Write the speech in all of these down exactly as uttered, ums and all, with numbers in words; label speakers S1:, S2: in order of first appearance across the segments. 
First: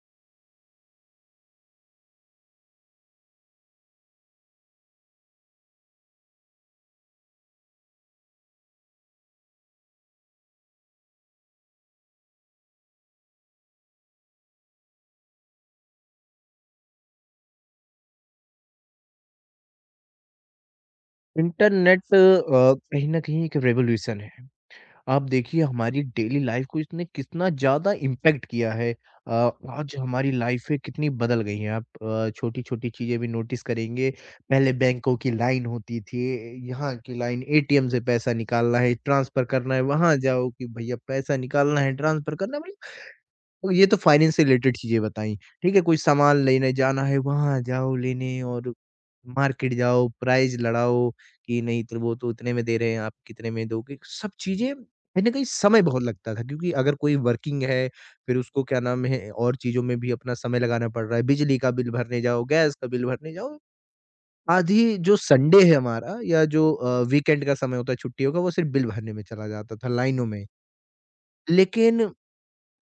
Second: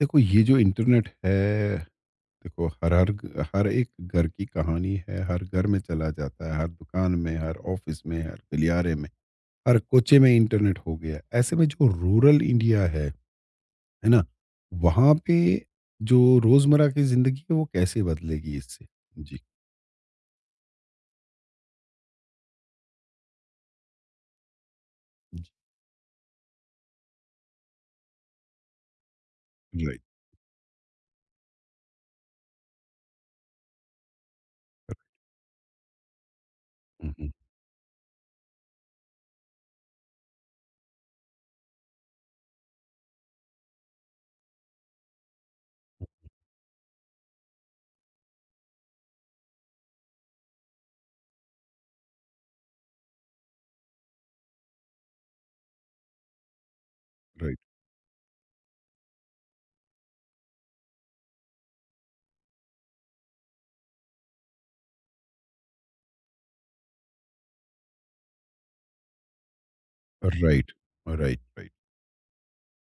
S1: देखो, ये जो इंटरनेट है। देखो, हर हर हर एक घर की कहानी है। हर घर में चला जाता है, हर दुकान में, हर ऑफिस में, हर गलियारे में, हर कोचे में इंटरनेट हो गया। ऐसे में जो रूरल इंडिया है है ना? वहाँ पे जो रोजमर्रा की जिंदगी है वो कैसे बदलेगी इससे? जी।
S2: इंटरनेट अ, कहीं न कहीं एक रेवोल्यूशन है। आप देखिए हमारी डेली लाइफ़ को इसने कितना ज़्यादा इम्पैक्ट किया है। अ,
S1: जी,
S2: आज
S1: राइट।
S2: हमारी लाइफ़ें कितनी बदल गई हैं। आप अ, छोटी-छोटी चीज़ें भी नोटिस करेंगे। पहले बैंकों की लाइन होती थी, यहाँ की
S1: हम्म,
S2: लाइन एटीएम से पैसा निकालना है, ट्रांसफ़र करना है, वहाँ जाओ कि भैया पैसा निकालना है, ट्रांसफ़र करना है। मतलब तो ये तो फाइनेंस से रिलेटेड चीज़ें बताई। ठीक है, कोई सामान लेने जाना है, वहाँ जाओ लेने और मार्केट जाओ, प्राइस लड़ाओ कि नहीं तो वो तो इतने में दे रहे हैं, आप कितने में दोगे? सब चीज़ें कहीं न कहीं समय बहुत लगता था क्योंकि अगर कोई
S1: राइट,
S2: वर्किंग है, फिर उसको क्या नाम है और चीज़ों में भी अपना समय लगाना पड़ रहा है। बिजली का बिल भरने जाओ, गैस का बिल भरने जाओ। आधी जो संडे है हमारा या जो अ, वीकेंड का समय होता है, छुट्टियों का, वो सिर्फ़ बिल भरने में चला जाता था, लाइनों में।
S1: Right, right, right.
S2: लेकिन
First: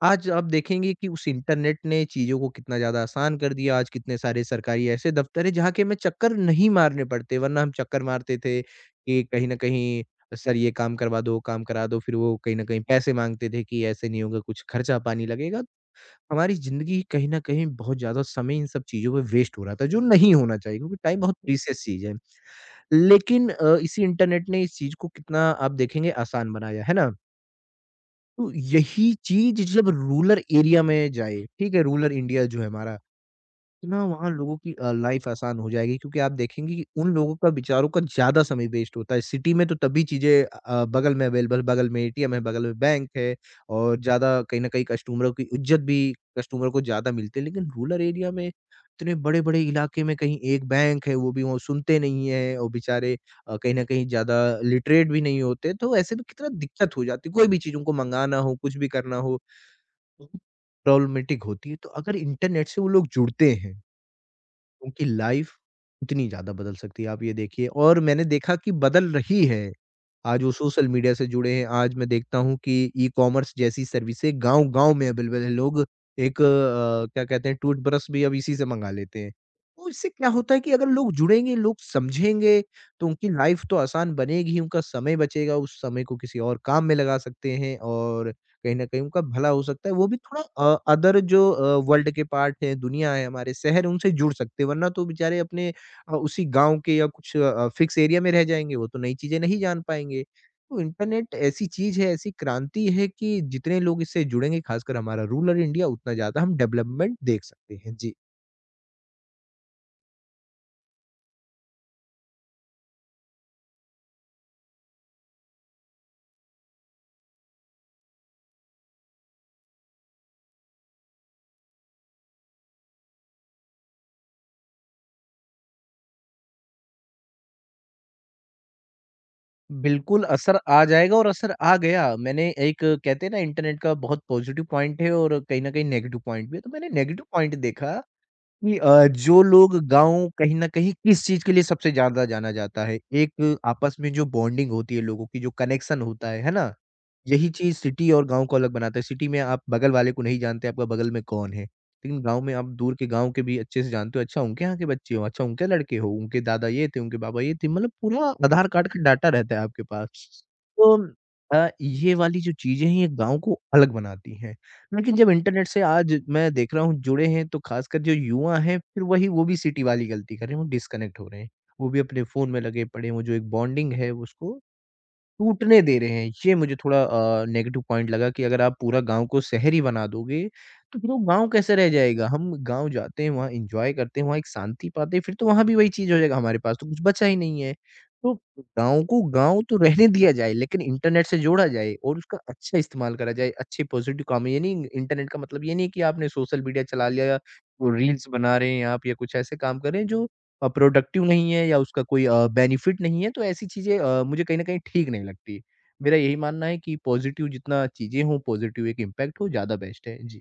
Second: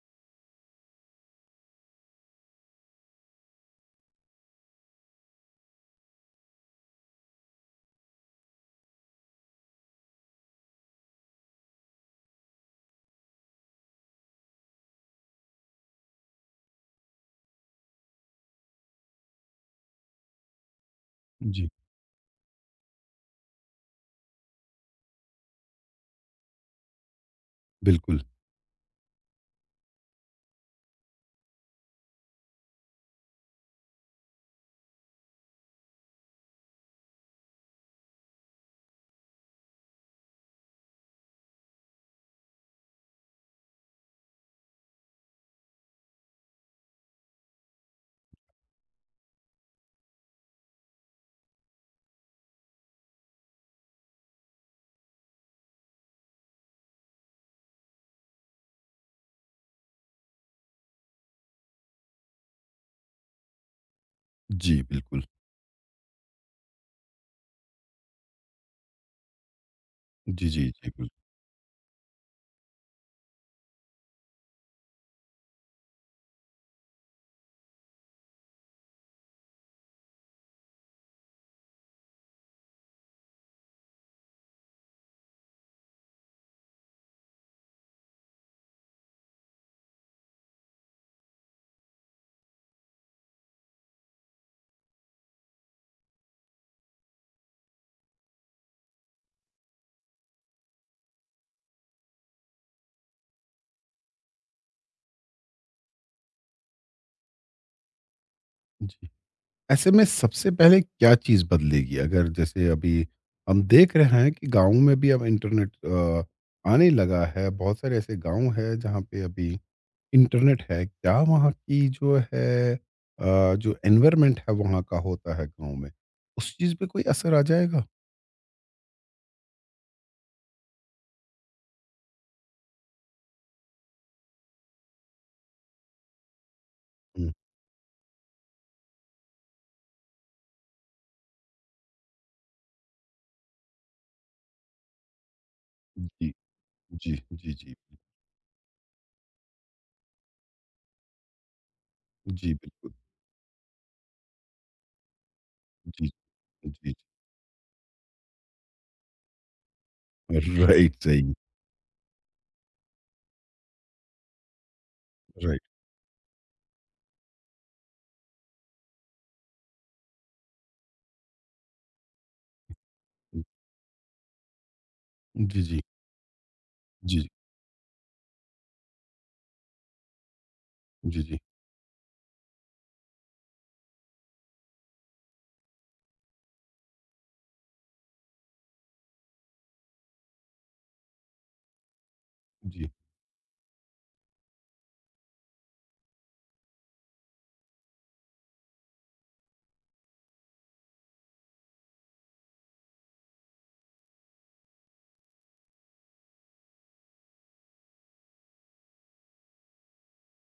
S2: आज आप देखेंगे कि उस इंटरनेट ने चीज़ों को कितना ज़्यादा आसान कर दिया। आज कितने सारे सरकारी ऐसे दफ़्तर हैं जहाँ के हमें चक्कर नहीं मारने पड़ते, वरना हम चक्कर मारते थे कि कहीं न कहीं सर ये काम करवा दो, काम करा दो, फिर वो कहीं न कहीं पैसे माँगते थे कि ऐसे नहीं होगा, कुछ खर्चा-पानी लगेगा। हमारी ज़िंदगी कहीं न कहीं बहुत ज़्यादा समय इन सब चीज़ों पे वेस्ट हो रहा था, जो नहीं होना चाहिए क्योंकि टाइम बहुत
S1: जी,
S2: प्रीशियस चीज़ है। लेकिन अ, इसी इंटरनेट ने इस चीज़ को कितना आप देखेंगे आसान बनाया, है ना?
S1: बिल्कुल।
S2: तो यही चीज़ जब रूरल एरिया में जाए, ठीक है? रूरल इंडिया जो है हमारा, तो ना वहाँ लोगों की अ, लाइफ आसान हो जाएगी क्योंकि आप देखेंगे कि उन लोगों का विचारों का ज़्यादा समय वेस्ट होता है। सिटी में तो तभी चीज़ें अ, बगल में अवेलेबल बगल में एटीएम है, बगल में बैंक है और ज़्यादा कहीं न कहीं कस्टमरों की इज़्ज़त भी कस्टमर को ज़्यादा मिलती है। लेकिन रूरल एरिया में इतने बड़े-बड़े इलाके में कहीं एक बैंक है, वो भी वो सुनते नहीं हैं और बेचारे अ, कहीं न कहीं ज़्यादा लिटरेट भी नहीं होते, तो ऐसे में कितना दिक्कत हो जाती है। कोई भी चीज़ उनको मँगाना हो, कुछ भी करना हो, प्रॉब्लमेटिक होती है। तो अगर इंटरनेट से वो लोग जुड़ते हैं
S1: जी,
S2: उनकी
S1: बिल्कुल।
S2: लाइफ उतनी ज़्यादा बदल सकती है, आप ये देखिए और मैंने देखा कि बदल रही है। आज
S1: जी,
S2: वो
S1: जी,
S2: सोशल
S1: जी, बिल्कुल।
S2: मीडिया से जुड़े हैं, आज मैं देखता हूँ कि ई-कॉमर्स जैसी सर्विसें गाँव-गाँव में अवेलेबल है। लोग एक अ, क्या कहते हैं टूथब्रश भी अब इसी से मँगा लेते हैं। तो इससे क्या होता है कि अगर लोग जुड़ेंगे, लोग समझेंगे तो उनकी लाइफ तो आसान बनेगी ही, उनका समय बचेगा, उस समय को किसी और काम में लगा सकते हैं और कहीं न कहीं उनका भला हो सकता है, वो भी थोड़ा अ, अदर जो अ, वर्ल्ड के पार्ट हैं, दुनिया है हमारे शहर, उनसे जुड़ सकते हैं, वरना तो बेचारे अपने अ, उसी गाँव के या कुछ अ, फिक्स एरिया में रह जाएँगे, वो तो नई चीज़ें नहीं जान पाएँगे। तो इंटरनेट ऐसी चीज़ है, ऐसी क्रांति है कि जितने लोग इससे जुड़ेंगे, खासकर हमारा रूरल इंडिया, उतना ज़्यादा हम डेवलपमेंट देख सकते हैं। जी।
S1: जी। ऐसे में सबसे पहले क्या चीज़ बदलेगी? अगर जैसे अभी हम देख रहे हैं कि गाँव में भी अब इंटरनेट अ, आने लगा है, बहुत सारे ऐसे गाँव हैं जहाँ पे अभी इंटरनेट है। क्या वहाँ की जो है अ, जो एनवायरनमेंट है वहाँ का होता है गाँव में, उस चीज़ पे कोई असर आ जाएगा?
S2: बिल्कुल, असर आ जाएगा और असर आ गया। मैंने एक कहते हैं ना इंटरनेट का बहुत पॉज़िटिव पॉइंट है और कहीं न कहीं नेगेटिव पॉइंट भी है, तो मैंने नेगेटिव
S1: हुँ,
S2: पॉइंट देखा कि अ, जो लोग गाँव कहीं न कहीं किस चीज़ के लिए सबसे ज़्यादा जाना जाता है? एक आपस में जो बॉन्डिंग होती है लोगों की, जो कनेक्शन होता
S1: जी,
S2: है, है ना?
S1: जी,
S2: यही
S1: जी, जी।
S2: चीज़ सिटी और गाँव को अलग बनाता है। सिटी में आप बगल वाले को नहीं जानते, आपका बगल में कौन है। लेकिन गाँव में
S1: जी,
S2: आप
S1: बिल्कुल।
S2: दूर के गाँव के भी अच्छे से जानते हो, अच्छा उनके यहाँ के बच्चे हो, अच्छा उनके लड़के
S1: जी,
S2: हो, उनके दादा
S1: जी,
S2: ये
S1: जी।
S2: थे, उनके बाबा ये थे। मतलब पूरा आधार कार्ड का डाटा रहता है आपके पास।
S1: राइट,
S2: तो
S1: सही,
S2: अ, ये वाली जो चीज़ें हैं, ये गाँव को अलग बनाती हैं। लेकिन जब
S1: राइट।
S2: इंटरनेट से आज मैं देख रहा हूँ जुड़े हैं, तो खासकर जो युवा हैं, फिर वही वो भी सिटी वाली गलती कर रहे हैं, वो डिस्कनेक्ट हो रहे हैं। वो भी अपने फ़ोन में लगे पड़े हैं, वो जो एक बॉन्डिंग है उसको
S1: जी,
S2: टूटने
S1: जी,
S2: दे रहे हैं। ये मुझे थोड़ा
S1: जी,
S2: अ, नेगेटिव पॉइंट लगा कि अगर आप पूरा गाँव को शहर ही बना दोगे, तो फिर वो
S1: जी, जी,
S2: गाँव कैसे रह जाएगा? हम गाँव जाते हैं, वहाँ एन्जॉय करते हैं, वहाँ एक शांति पाते हैं, फिर तो वहाँ भी वही चीज़ हो जाएगा, हमारे पास तो कुछ बचा ही नहीं है। तो गाँव को गाँव तो रहने दिया जाए, लेकिन इंटरनेट से जोड़ा जाए और उसका अच्छा
S1: जी।
S2: इस्तेमाल करा जाए, अच्छे पॉज़िटिव काम में। ये नहीं इंटरनेट का मतलब ये नहीं कि आपने सोशल मीडिया चला लिया या वो रील्स बना रहे हैं आप या कुछ ऐसे काम कर रहे हैं जो अ, प्रोडक्टिव नहीं है या उसका कोई अ, बेनिफिट नहीं है, तो ऐसी चीज़ें अ, मुझे कहीं न कहीं ठीक नहीं लगती। मेरा यही मानना है कि पॉज़िटिव जितना चीज़ें हों, पॉज़िटिव एक इम्पैक्ट हो, ज़्यादा बेस्ट है। जी।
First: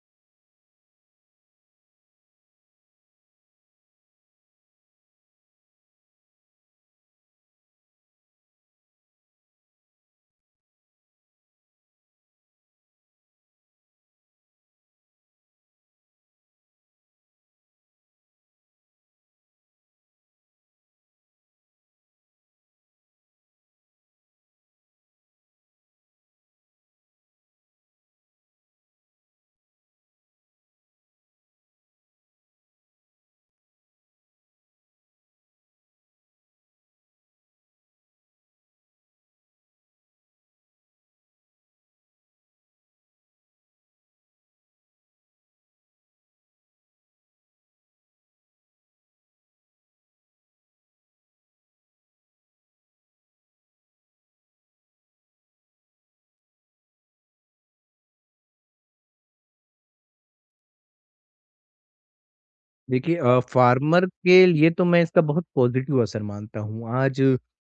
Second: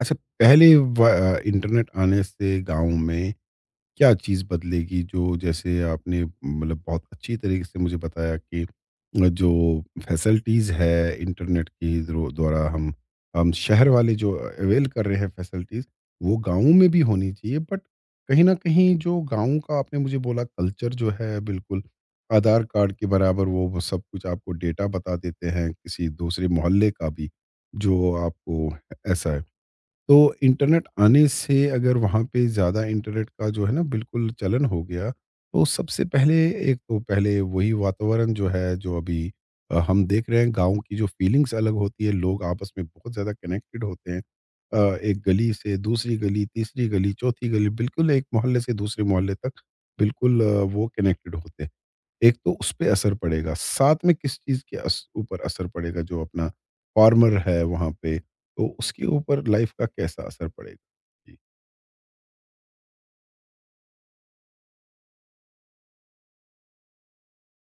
S1: अच्छा, पहले व- अ, इंटरनेट आने से गांव में क्या चीज़ बदलेगी? जो जैसे आपने मतलब बहुत अच्छी तरीके से मुझे बताया कि अ, जो फैसिलिटीज़ है इंटरनेट की द्रो- द्वारा हम हम शहर वाले जो अवेल कर रहे हैं फैसिलिटीज़, वो गाँव में भी होनी चाहिए, बट कहीं ना कहीं जो गाँव का आपने मुझे बोला कल्चर जो है, बिल्कुल आधार कार्ड के बराबर वो वो सब कुछ आपको डेटा बता देते हैं किसी दूसरे मोहल्ले का भी, जो आपको ऐसा है। तो इंटरनेट आने से अगर वहाँ पे ज़्यादा इंटरनेट का जो है ना, बिल्कुल चलन हो गया, तो सबसे पहले एक तो पहले वही वातावरण जो है, जो अभी अ, हम देख रहे हैं गाँव की जो फ़ीलिंग्स अलग होती है, लोग आपस में बहुत ज़्यादा कनेक्टेड होते हैं। अ, एक गली से दूसरी गली, तीसरी गली, चौथी गली, बिल्कुल एक मोहल्ले से दूसरे मोहल्ले तक बिल्कुल अ, वो कनेक्टेड होते हैं। एक तो उस पे असर पड़ेगा, साथ में किस चीज़ के अस ऊपर असर पड़ेगा, जो अपना फार्मर है वहाँ पे, तो उसके ऊपर लाइफ का कैसा असर पड़ेगा? जी,
S2: देखिए अ, फार्मर के लिए तो मैं इसका बहुत पॉज़िटिव असर मानता हूँ। आज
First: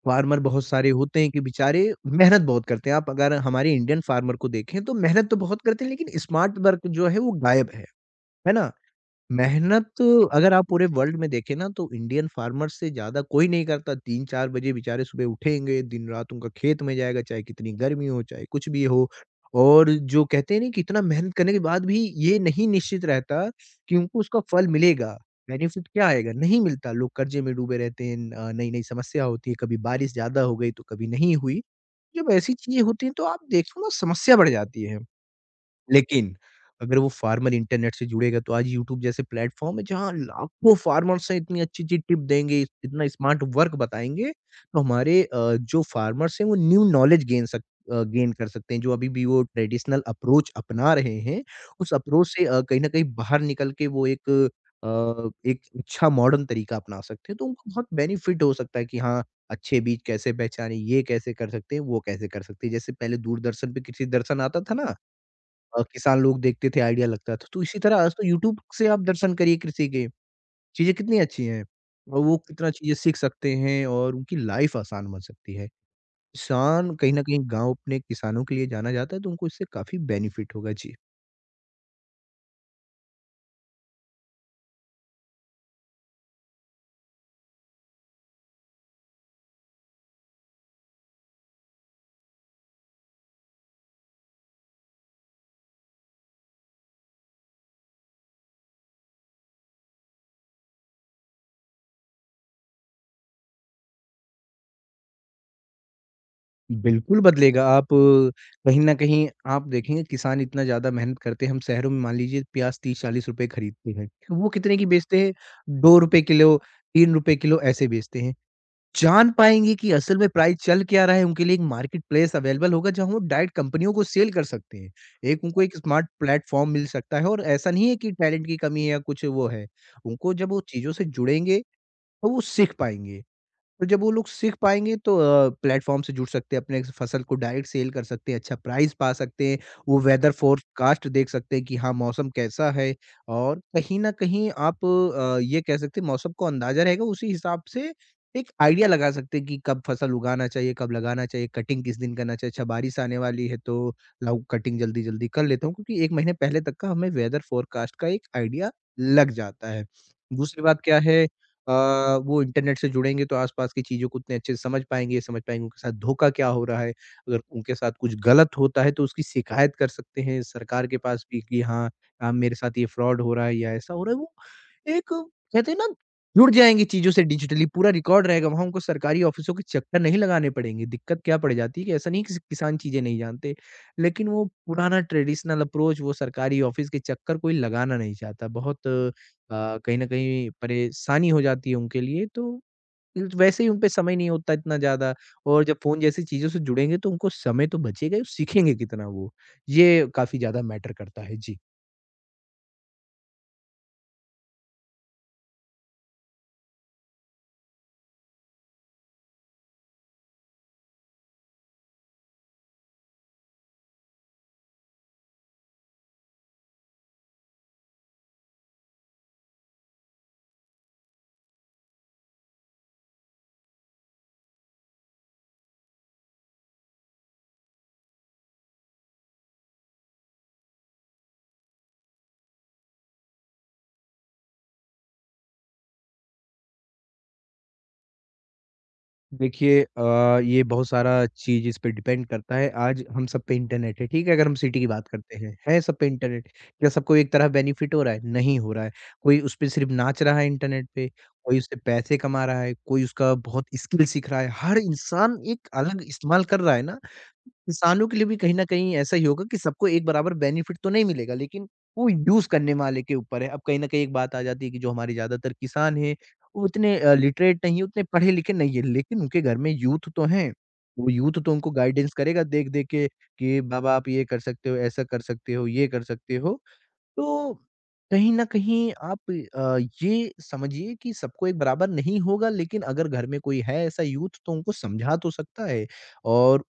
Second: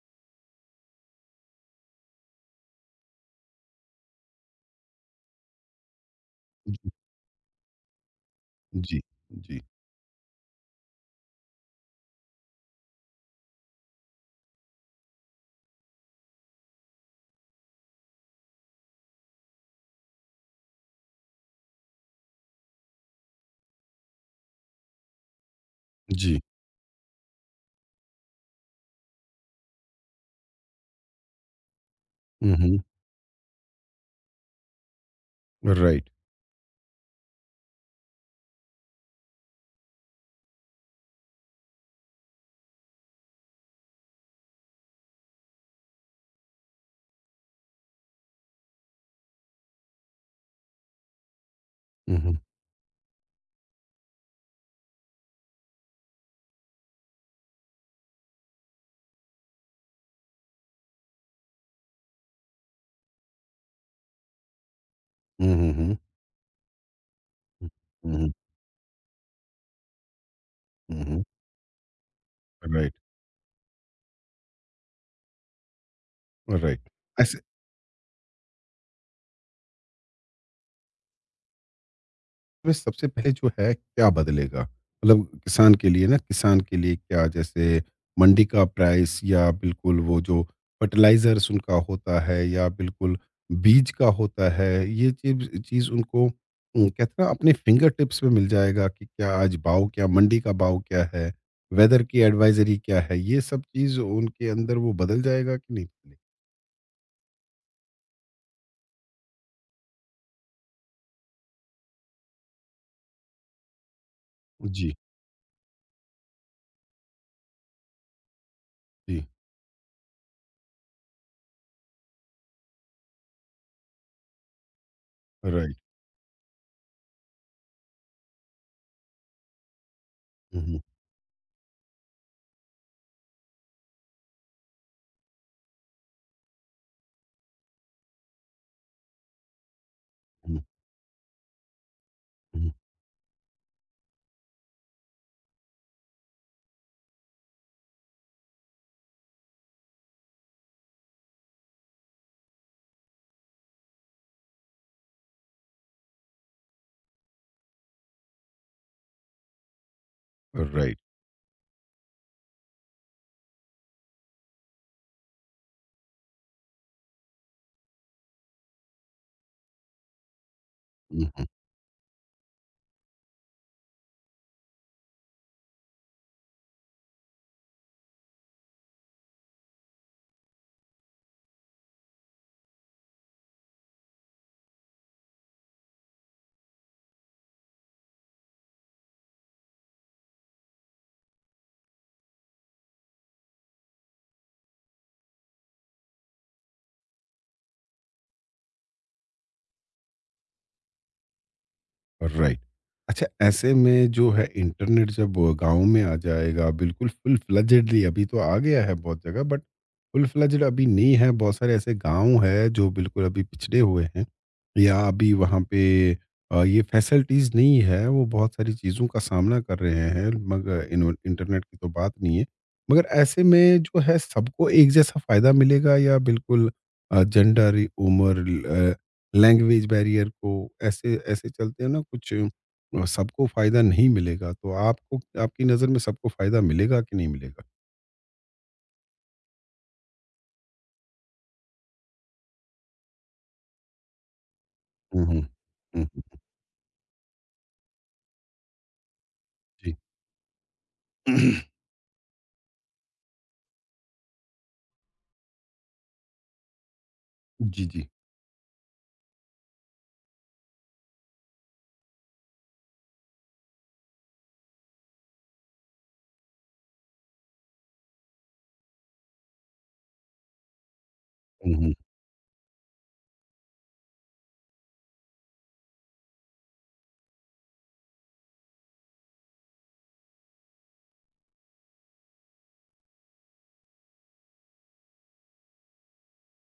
S2: फार्मर बहुत सारे होते हैं कि बेचारे मेहनत बहुत करते हैं। आप अगर हमारे इंडियन फार्मर को देखें, तो मेहनत तो बहुत करते हैं, लेकिन स्मार्ट वर्क
S1: जी,
S2: जो है, वो गायब है। है ना?
S1: जी, जी,
S2: मेहनत अगर आप पूरे वर्ल्ड में देखें ना तो इंडियन फार्मर से ज़्यादा कोई नहीं करता। तीन चार बजे बेचारे सुबह उठेंगे, दिन-रात उनका खेत में जाएगा, चाहे कितनी गर्मी हो, चाहे कुछ भी हो। और जो कहते हैं ना कि इतना मेहनत करने के बाद भी ये नहीं निश्चित रहता कि उनको उसका फल मिलेगा, बेनिफिट क्या आएगा?
S1: जी।
S2: नहीं मिलता। लोग कर्ज़े में डूबे रहते हैं, अ, नई-नई समस्या होती है, कभी बारिश ज़्यादा हो गई तो कभी नहीं हुई। जब ऐसी
S1: हुँ,
S2: चीज़ें
S1: हुँ,
S2: होती हैं तो आप देखो ना समस्या बढ़ जाती है।
S1: राइट।
S2: लेकिन अगर वो फार्मर इंटरनेट से जुड़ेगा तो आज यूट्यूब जैसे प्लेटफॉर्म है जहाँ लाखों फार्मर्स हैं इतनी अच्छी-अच्छी टिप देंगे, इतना स्मार्ट वर्क बताएँगे, तो हमारे अ, जो फार्मर्स हैं वो न्यू नॉलेज गेन सक अ, गेन कर सकते हैं। जो अभी भी वो ट्रेडिशनल अप्रोच अपना रहे हैं, उस
S1: हुँ,
S2: अप्रोच
S1: हुँ,
S2: से अ, कहीं न कहीं बाहर निकल के वो एक अ, एक अच्छा मॉडर्न तरीका अपना सकते हैं, तो उनको बहुत बेनिफिट हो सकता है कि हाँ, अच्छे बीज कैसे पहचानें, ये कैसे कर सकते हैं, वो कैसे कर सकते हैं। जैसे पहले दूरदर्शन पे कृषि दर्शन आता था ना
S1: हुँ, हुँ,
S2: अ,
S1: हुँ,
S2: किसान लोग देखते थे, आइडिया लगता था। तो
S1: हुँ,
S2: इसी तरह आज तो
S1: हुँ,
S2: यूट्यूब से आप दर्शन करिए कृषि के, चीज़ें
S1: हुँ,
S2: कितनी
S1: हुँ,
S2: अच्छी हैं और वो कितना
S1: राइट,
S2: चीज़ें सीख सकते हैं और उनकी लाइफ आसान बन सकती है।
S1: राइट।
S2: किसान कहीं न कहीं
S1: ऐसा
S2: गाँव अपने किसानों के लिए जाना जाता है, तो उनको इससे काफ़ी बेनिफिट होगा। जी।
S1: में सबसे पहले जो है क्या बदलेगा? मतलब किसान के लिए ना, किसान के लिए क्या जैसे मंडी का प्राइस या बिल्कुल वो जो फर्टिलाइज़र्स उनका होता है या बिल्कुल बीज का होता है, ये चीज़ चीज़ उनको उम, कहते हैं ना अपने फिंगर टिप्स पे मिल जाएगा कि क्या आज भाव, क्या मंडी का भाव क्या है? वेदर की एडवाइज़री क्या है? ये सब चीज़ उनके अंदर वो बदल जाएगा कि नहीं? बदलेगा?
S2: बिल्कुल बदलेगा, आप अ, कहीं न कहीं आप देखेंगे किसान इतना ज़्यादा मेहनत करते हैं, हम शहरों में मान लीजिए प्याज़ तीस चालीस रुपए खरीदते हैं, वो कितने की
S1: जी,
S2: बेचते हैं? ₹दो रुपए किलो, ₹तीन रुपए किलो ऐसे बेचते हैं।
S1: जी।
S2: जान पाएँगे कि असल में प्राइस चल क्या रहा है, उनके लिए एक मार्केट प्लेस अवेलेबल होगा जहाँ वो डायरेक्ट कंपनियों को सेल कर सकते हैं। एक उनको एक
S1: राइट।
S2: स्मार्ट प्लेटफ़ॉर्म मिल सकता है और ऐसा नहीं है कि टैलेंट की कमी है या कुछ वो है। उनको जब वो
S1: हुँ, हुँ,
S2: चीज़ों से जुड़ेंगे, तो वो सीख पाएँगे। और जब वो लोग सीख पाएँगे तो अ, प्लेटफ़ॉर्म से जुड़ सकते हैं, अपने फसल को डायरेक्ट सेल कर सकते हैं, अच्छा प्राइस पा सकते हैं, वो वेदर
S1: हुँ,
S2: फ़ोरकास्ट देख सकते हैं कि हाँ, मौसम कैसा
S1: हुँ।
S2: है और कहीं न कहीं आप अ, ये कह सकते हैं मौसम को अंदाज़ा रहेगा उसी हिसाब से एक आइडिया लगा सकते हैं कि कब फसल उगाना चाहिए, कब लगाना चाहिए, कटिंग किस दिन करना चाहिए, अच्छा बारिश आने वाली है तो लाऊँ कटिंग जल्दी-जल्दी कर लेता हूँ क्योंकि एक महीने पहले तक का हमें वेदर फ़ोरकास्ट का एक आइडिया लग जाता है। दूसरी बात
S1: राइट।
S2: क्या है अ, वो इंटरनेट से जुड़ेंगे तो आसपास की चीज़ों को उतने अच्छे से समझ पाएँगे, समझ पाएँगे उनके साथ धोखा क्या हो रहा है। अगर उनके साथ कुछ गलत होता है तो उसकी शिकायत कर सकते हैं सरकार के पास भी
S1: हुँ।
S2: कि हाँ, हाँ, मेरे साथ ये फ्रॉड हो रहा है या ऐसा हो रहा है। वो एक कहते हैं ना जुड़ जाएँगे चीज़ों से डिजिटली पूरा रिकॉर्ड रहेगा वहाँ उनको सरकारी ऑफ़िसों के चक्कर नहीं लगाने पड़ेंगे। दिक्कत क्या पड़ जाती है कि ऐसा नहीं कि किसान चीज़ें नहीं जानते, लेकिन वो पुराना ट्रेडिशनल अप्रोच वो सरकारी ऑफ़िस के चक्कर कोई लगाना नहीं चाहता। बहुत अ, कहीं न कहीं परेशानी हो जाती है उनके लिए, तो ल- वैसे ही उन पे समय नहीं होता इतना ज़्यादा और जब फ़ोन जैसी चीज़ों से जुड़ेंगे तो उनको समय तो बचेगा ही, सीखेंगे कितना वो? ये काफ़ी ज़्यादा मैटर करता है। जी।
S1: राइट। अच्छा, ऐसे में जो है इंटरनेट जब गांव में आ जाएगा बिल्कुल फुल फ्लजेडली, अभी तो आ गया है बहुत जगह, बट फुल फ्लजेड अभी नहीं है, बहुत सारे ऐसे गांव है जो बिल्कुल अभी पिछड़े हुए हैं, या अभी वहाँ पे अ, ये फैसिलिटीज़ नहीं है, वो बहुत सारी चीज़ों का सामना कर रहे हैं, मगर इन्व- इंटरनेट की तो बात नहीं है। मगर ऐसे में जो है सबको एक जैसा फ़ायदा मिलेगा, या बिल्कुल जेंडर, उम्र, लैंग्वेज बैरियर को ऐसे ऐसे चलते हैं ना, कुछ अ, सबको फ़ायदा नहीं मिलेगा, तो आपको, आपकी नज़र में सबको फ़ायदा मिलेगा कि नहीं मिलेगा?
S2: देखिए अ, ये बहुत सारा चीज़ इस पे डिपेंड करता है। आज हम सब पे इंटरनेट है, ठीक है? अगर हम सिटी की बात
S1: हुँ,
S2: करते
S1: हुँ।
S2: हैं, है सब
S1: हुँ,
S2: पे
S1: हुँ।
S2: इंटरनेट। क्या सबको एक तरह बेनिफिट हो रहा है? नहीं हो रहा है। कोई उस पे सिर्फ़
S1: जी।
S2: नाच रहा है इंटरनेट पे, कोई उससे पैसे कमा रहा है, कोई उसका बहुत स्किल सीख रहा है। हर इंसान एक अलग इस्तेमाल कर रहा है ना,
S1: जी,
S2: इंसानों
S1: जी।
S2: के लिए भी कहीं न कहीं ऐसा ही होगा कि सबको एक बराबर बेनिफिट तो नहीं मिलेगा, लेकिन वो यूज़ करने वाले के ऊपर है। अब कहीं न कहीं एक बात आ जाती है कि जो हमारे ज़्यादातर किसान हैं उतने अ, लिटरेट नहीं है, उतने पढ़े-लिखे नहीं है, लेकिन उनके घर में यूथ तो हैं। वो यूथ तो उनको
S1: हुँ, हुँ।
S2: गाइडेंस करेगा देख-देख के कि बाबा आप ये कर सकते हो, ऐसा कर सकते हो, ये कर सकते हो। तो कहीं न कहीं आप अ, ये समझिए कि सबको एक बराबर नहीं होगा लेकिन अगर घर में कोई है ऐसा यूथ तो उनको समझा तो सकता है और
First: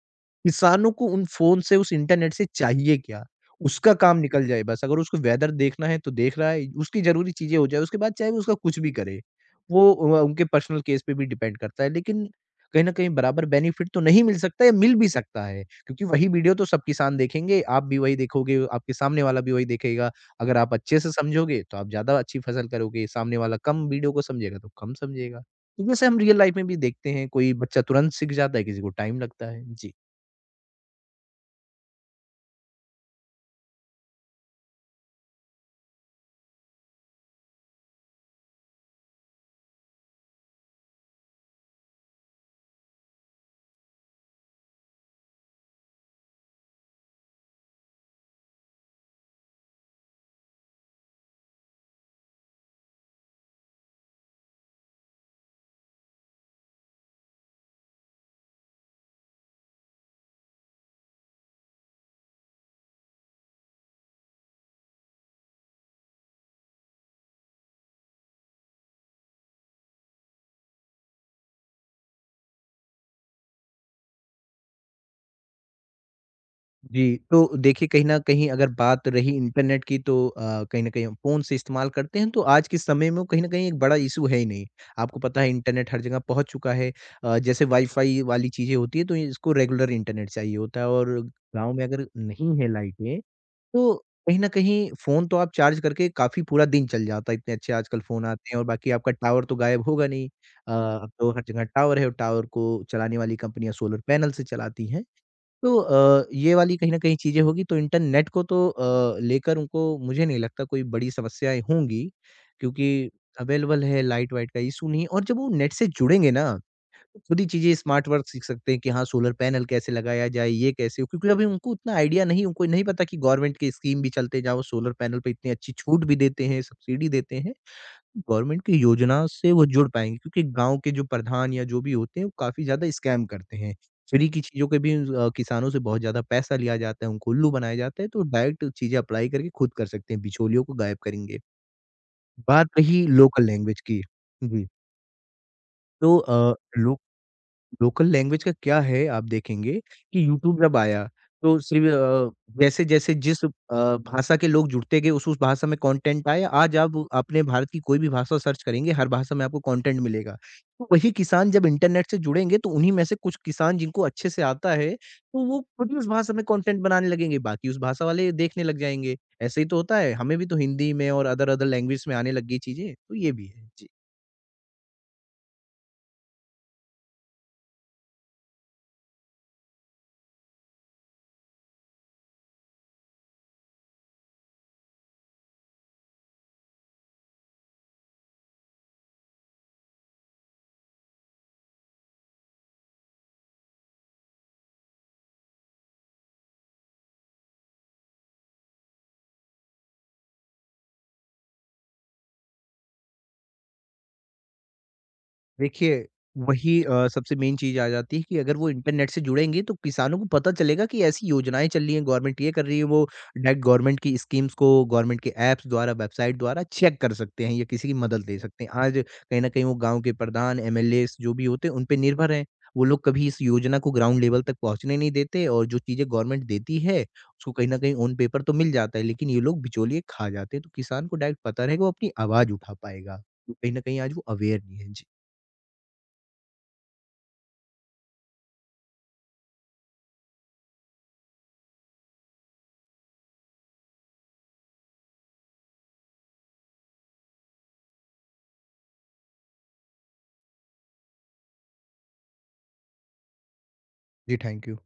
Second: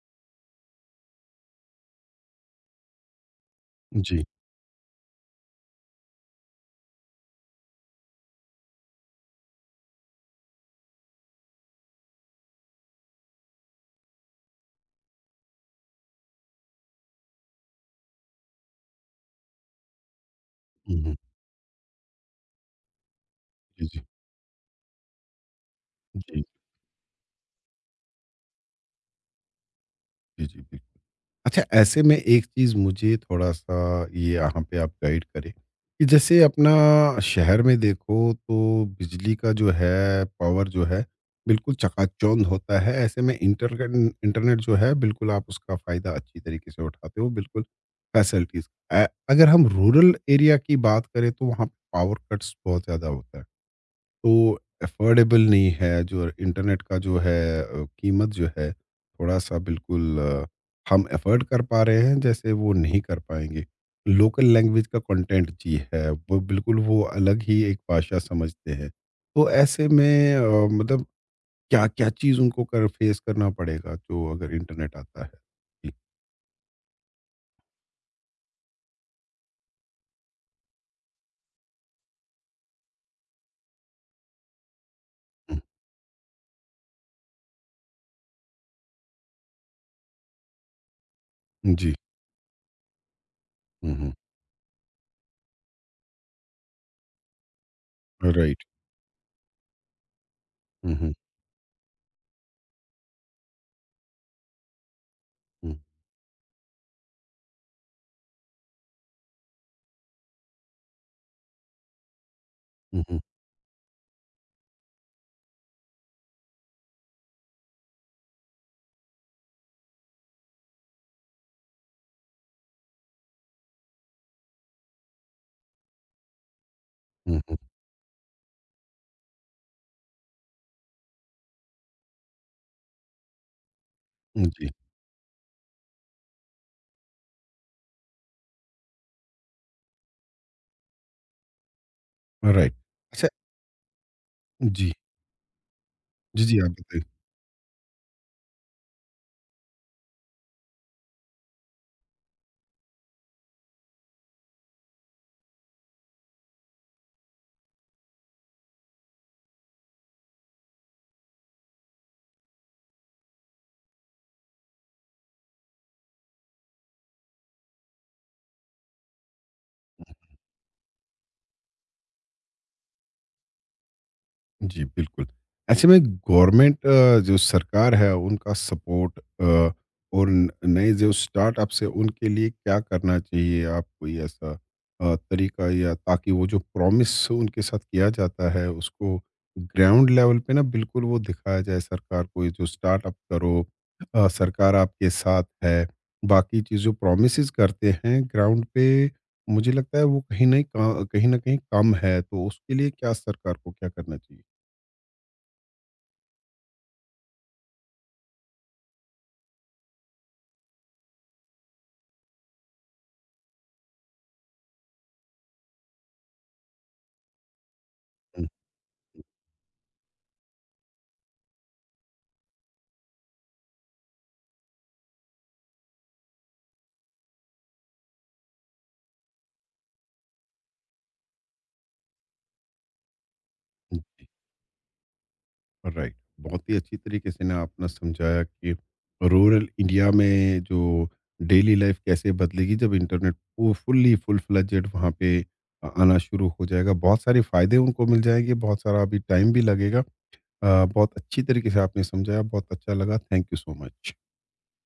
S2: किसानों को उन फ़ोन से, उस इंटरनेट से चाहिए क्या? उसका काम
S1: जी।
S2: निकल जाए बस। अगर उसको वेदर देखना है तो देख रहा है, उसकी ज़रूरी चीज़ें हो जाए, उसके बाद चाहे वो उसका कुछ भी करे। वो अ, उनके पर्सनल केस पे भी डिपेंड करता है। लेकिन कहीं न कहीं बराबर बेनिफिट तो नहीं मिल सकता या मिल भी सकता है, क्योंकि वही वीडियो तो सब किसान देखेंगे, आप भी वही देखोगे, आपके सामने वाला भी वही देखेगा। अगर आप अच्छे
S1: हुँ,
S2: से
S1: हुँ।
S2: समझोगे तो आप ज़्यादा अच्छी फसल करोगे, सामने वाला कम
S1: जी, जी।
S2: वीडियो को समझेगा तो कम समझेगा। तो जैसे हम
S1: जी,
S2: रियल
S1: जी।
S2: लाइफ़ में भी देखते हैं, कोई बच्चा तुरंत सीख जाता है, किसी को टाइम लगता है। जी।
S1: जी, जी, जी। अच्छा, ऐसे में एक चीज़ मुझे थोड़ा-सा ये यहाँ पे आप गाइड करें, कि जैसे अपना शहर में देखो तो बिजली का जो है, पावर जो है, बिल्कुल चकाचौंध होता है। ऐसे में इंटरगन इंटरनेट जो है बिल्कुल आप उसका फ़ायदा अच्छी तरीके से उठाते हो, बिल्कुल फैसिलिटीज़। अ, अगर हम रूरल एरिया की बात करें तो वहाँ पावर कट्स बहुत ज़्यादा होता है। तो अफोर्डेबल नहीं है जो इंटरनेट का जो है अ, कीमत जो है थोड़ा-सा, बिल्कुल अ, हम अफोर्ड कर पा रहे हैं जैसे वो नहीं कर पाएँगे। लोकल लैंग्वेज का कंटेंट जी है, वो बिल्कुल वो अलग ही एक भाषा समझते हैं। तो ऐसे में अ, मतलब क्या-क्या चीज़ उनको कर फेस करना पड़ेगा जो अगर इंटरनेट आता है? जी,
S2: जी, तो देखिए कहीं न कहीं अगर बात रही इंटरनेट की तो अ, कहीं न कहीं हम फ़ोन से इस्तेमाल करते हैं तो आज के समय में वो कहीं न कहीं एक बड़ा इश्यू है ही नहीं। आपको पता है इंटरनेट हर जगह पहुँच चुका है अ, जैसे वाई-फाई वाली चीज़ें होती हैं तो ये- इसको रेगुलर इंटरनेट चाहिए होता है और गाँव
S1: हुँ,
S2: में
S1: जी,
S2: अगर नहीं है लाइटें तो
S1: हुँ,
S2: कहीं न कहीं फ़ोन तो आप चार्ज करके काफ़ी पूरा दिन चल जाता है, इतने अच्छे आजकल फ़ोन
S1: हुँ,
S2: आते हैं और
S1: राइट,
S2: बाकी आपका टावर तो गायब होगा नहीं। अ,
S1: हुँ,
S2: अब
S1: हुँ,
S2: तो हर जगह टावर है और टावर को चलाने वाली कंपनियाँ सोलर पैनल से चलाती हैं। तो
S1: हुँ,
S2: अ, ये वाली कहीं न कहीं चीज़ें होगी तो इंटरनेट को तो अ, लेकर उनको मुझे नहीं लगता कोई बड़ी समस्याएँ होंगी, क्योंकि
S1: हुँ,
S2: अवेलेबल है, लाइट-वाइट का इश्यू नहीं है और जब वो नेट से जुड़ेंगे ना, तो खुद ही चीज़ें स्मार्ट वर्क सीख सकते हैं कि हाँ, सोलर पैनल कैसे लगाया जाए, ये कैसे क्योंकि अभी उनको उतना आइडिया नहीं उनको नहीं पता कि गवर्नमेंट की स्कीम भी चलते हैं, जहाँ वो सोलर पैनल पे इतनी अच्छी छूट भी देते हैं, सब्सिडी देते
S1: हुँ,
S2: हैं।
S1: हुँ,
S2: गवर्नमेंट की योजना से वो जुड़ पाएँगे क्योंकि गाँव के जो प्रधान या जो भी होते हैं, वो काफ़ी ज़्यादा स्कैम करते हैं। फ्री की
S1: हुँ,
S2: चीज़ों
S1: जी,
S2: के भी अ, किसानों से बहुत ज़्यादा पैसा लिया जाता है, उनको उल्लू बनाया जाता है, तो डायरेक्ट चीज़ें अप्लाई करके खुद कर सकते हैं, बिचौलियों को गायब करेंगे। बात
S1: राइट।
S2: रही
S1: अच्छा।
S2: लोकल लैंग्वेज की। जी,
S1: जी,
S2: तो
S1: जी,
S2: अ,
S1: जी, आप
S2: लो
S1: बताइए।
S2: लोकल लैंग्वेज का क्या है, आप देखेंगे कि यूट्यूब जब आया, तो सिर्फ अ, जैसे-जैसे जिस अ, भाषा के लोग जुड़ते गए, उस-उस भाषा में कंटेंट आया। आज आप अपने भारत की कोई भी भाषा सर्च करेंगे, हर भाषा में आपको कंटेंट मिलेगा। तो वही किसान जब इंटरनेट से जुड़ेंगे, तो उन्हीं में से कुछ किसान जिनको अच्छे से आता है, तो वो खुद ही उस भाषा में कंटेंट बनाने लगेंगे, बाकी उस भाषा वाले देखने लग जाएँगे। ऐसे ही तो होता है, हमें भी तो हिंदी में और अदर-अदर लैंग्वेज में आने लग गई चीज़ें, तो ये भी है। जी।
S1: जी, बिल्कुल। ऐसे में गवर्नमेंट, अ, जो सरकार है उनका सपोर्ट, अ, और न नए जो स्टार्टअप्स है उनके लिए क्या करना चाहिए? आप कोई ऐसा अ, तरीका, या ताकि वो जो प्रॉमिस उनके साथ किया जाता है उसको ग्राउंड लेवल पे ना बिल्कुल वो दिखाया जाए, सरकार को ये जो स्टार्टअप करो अ, सरकार आपके साथ है। बाकी चीज़ जो प्रॉमिसेस करते हैं ग्राउंड पे, मुझे लगता है वो कहीं नहीं का, कहीं न कहीं कम है। तो उसके लिए क्या सरकार को क्या करना चाहिए?
S2: देखिए, वही अ, सबसे मेन चीज़ आ जाती है कि अगर वो इंटरनेट से जुड़ेंगे तो किसानों को पता चलेगा कि ऐसी योजनाएँ चल रही हैं, गवर्नमेंट ये कर रही है, वो डायरेक्ट गवर्नमेंट की स्कीम्स को गवर्नमेंट के ऐप्स द्वारा, वेबसाइट द्वारा चेक कर सकते हैं या किसी की मदद ले
S1: हुँ,
S2: सकते हैं। आज कहीं न कहीं वो गाँव के प्रधान, एम एल एज़ जो भी होते हैं, उन पे निर्भर हैं। वो लोग कभी इस योजना को ग्राउंड लेवल तक पहुँचने नहीं देते और जो चीज़ें गवर्नमेंट देती है, उसको कहीं न कहीं ऑन पेपर तो मिल जाता है, लेकिन ये लोग बिचौलिए खा जाते हैं। तो किसान को डायरेक्ट पता रहेगा, वो अपनी आवाज़ उठा पाएगा। तो कहीं न कहीं
S1: हुँ,
S2: आज वो
S1: जी,
S2: अवेयर नहीं है। जी।
S1: राइट। बहुत ही अच्छी तरीके से ना आपने समझाया कि रूरल इंडिया में जो डेली लाइफ कैसे बदलेगी जब इंटरनेट वो फुल्ली फुल फ्लेजेड वहाँ पे अ, आना शुरू हो जाएगा। बहुत सारे फ़ायदे उनको मिल जाएँगे, बहुत सारा अभी टाइम भी लगेगा। अ, बहुत अच्छी तरीके से आपने समझाया, बहुत अच्छा लगा। Thank you so much.
S2: Yes, thank you.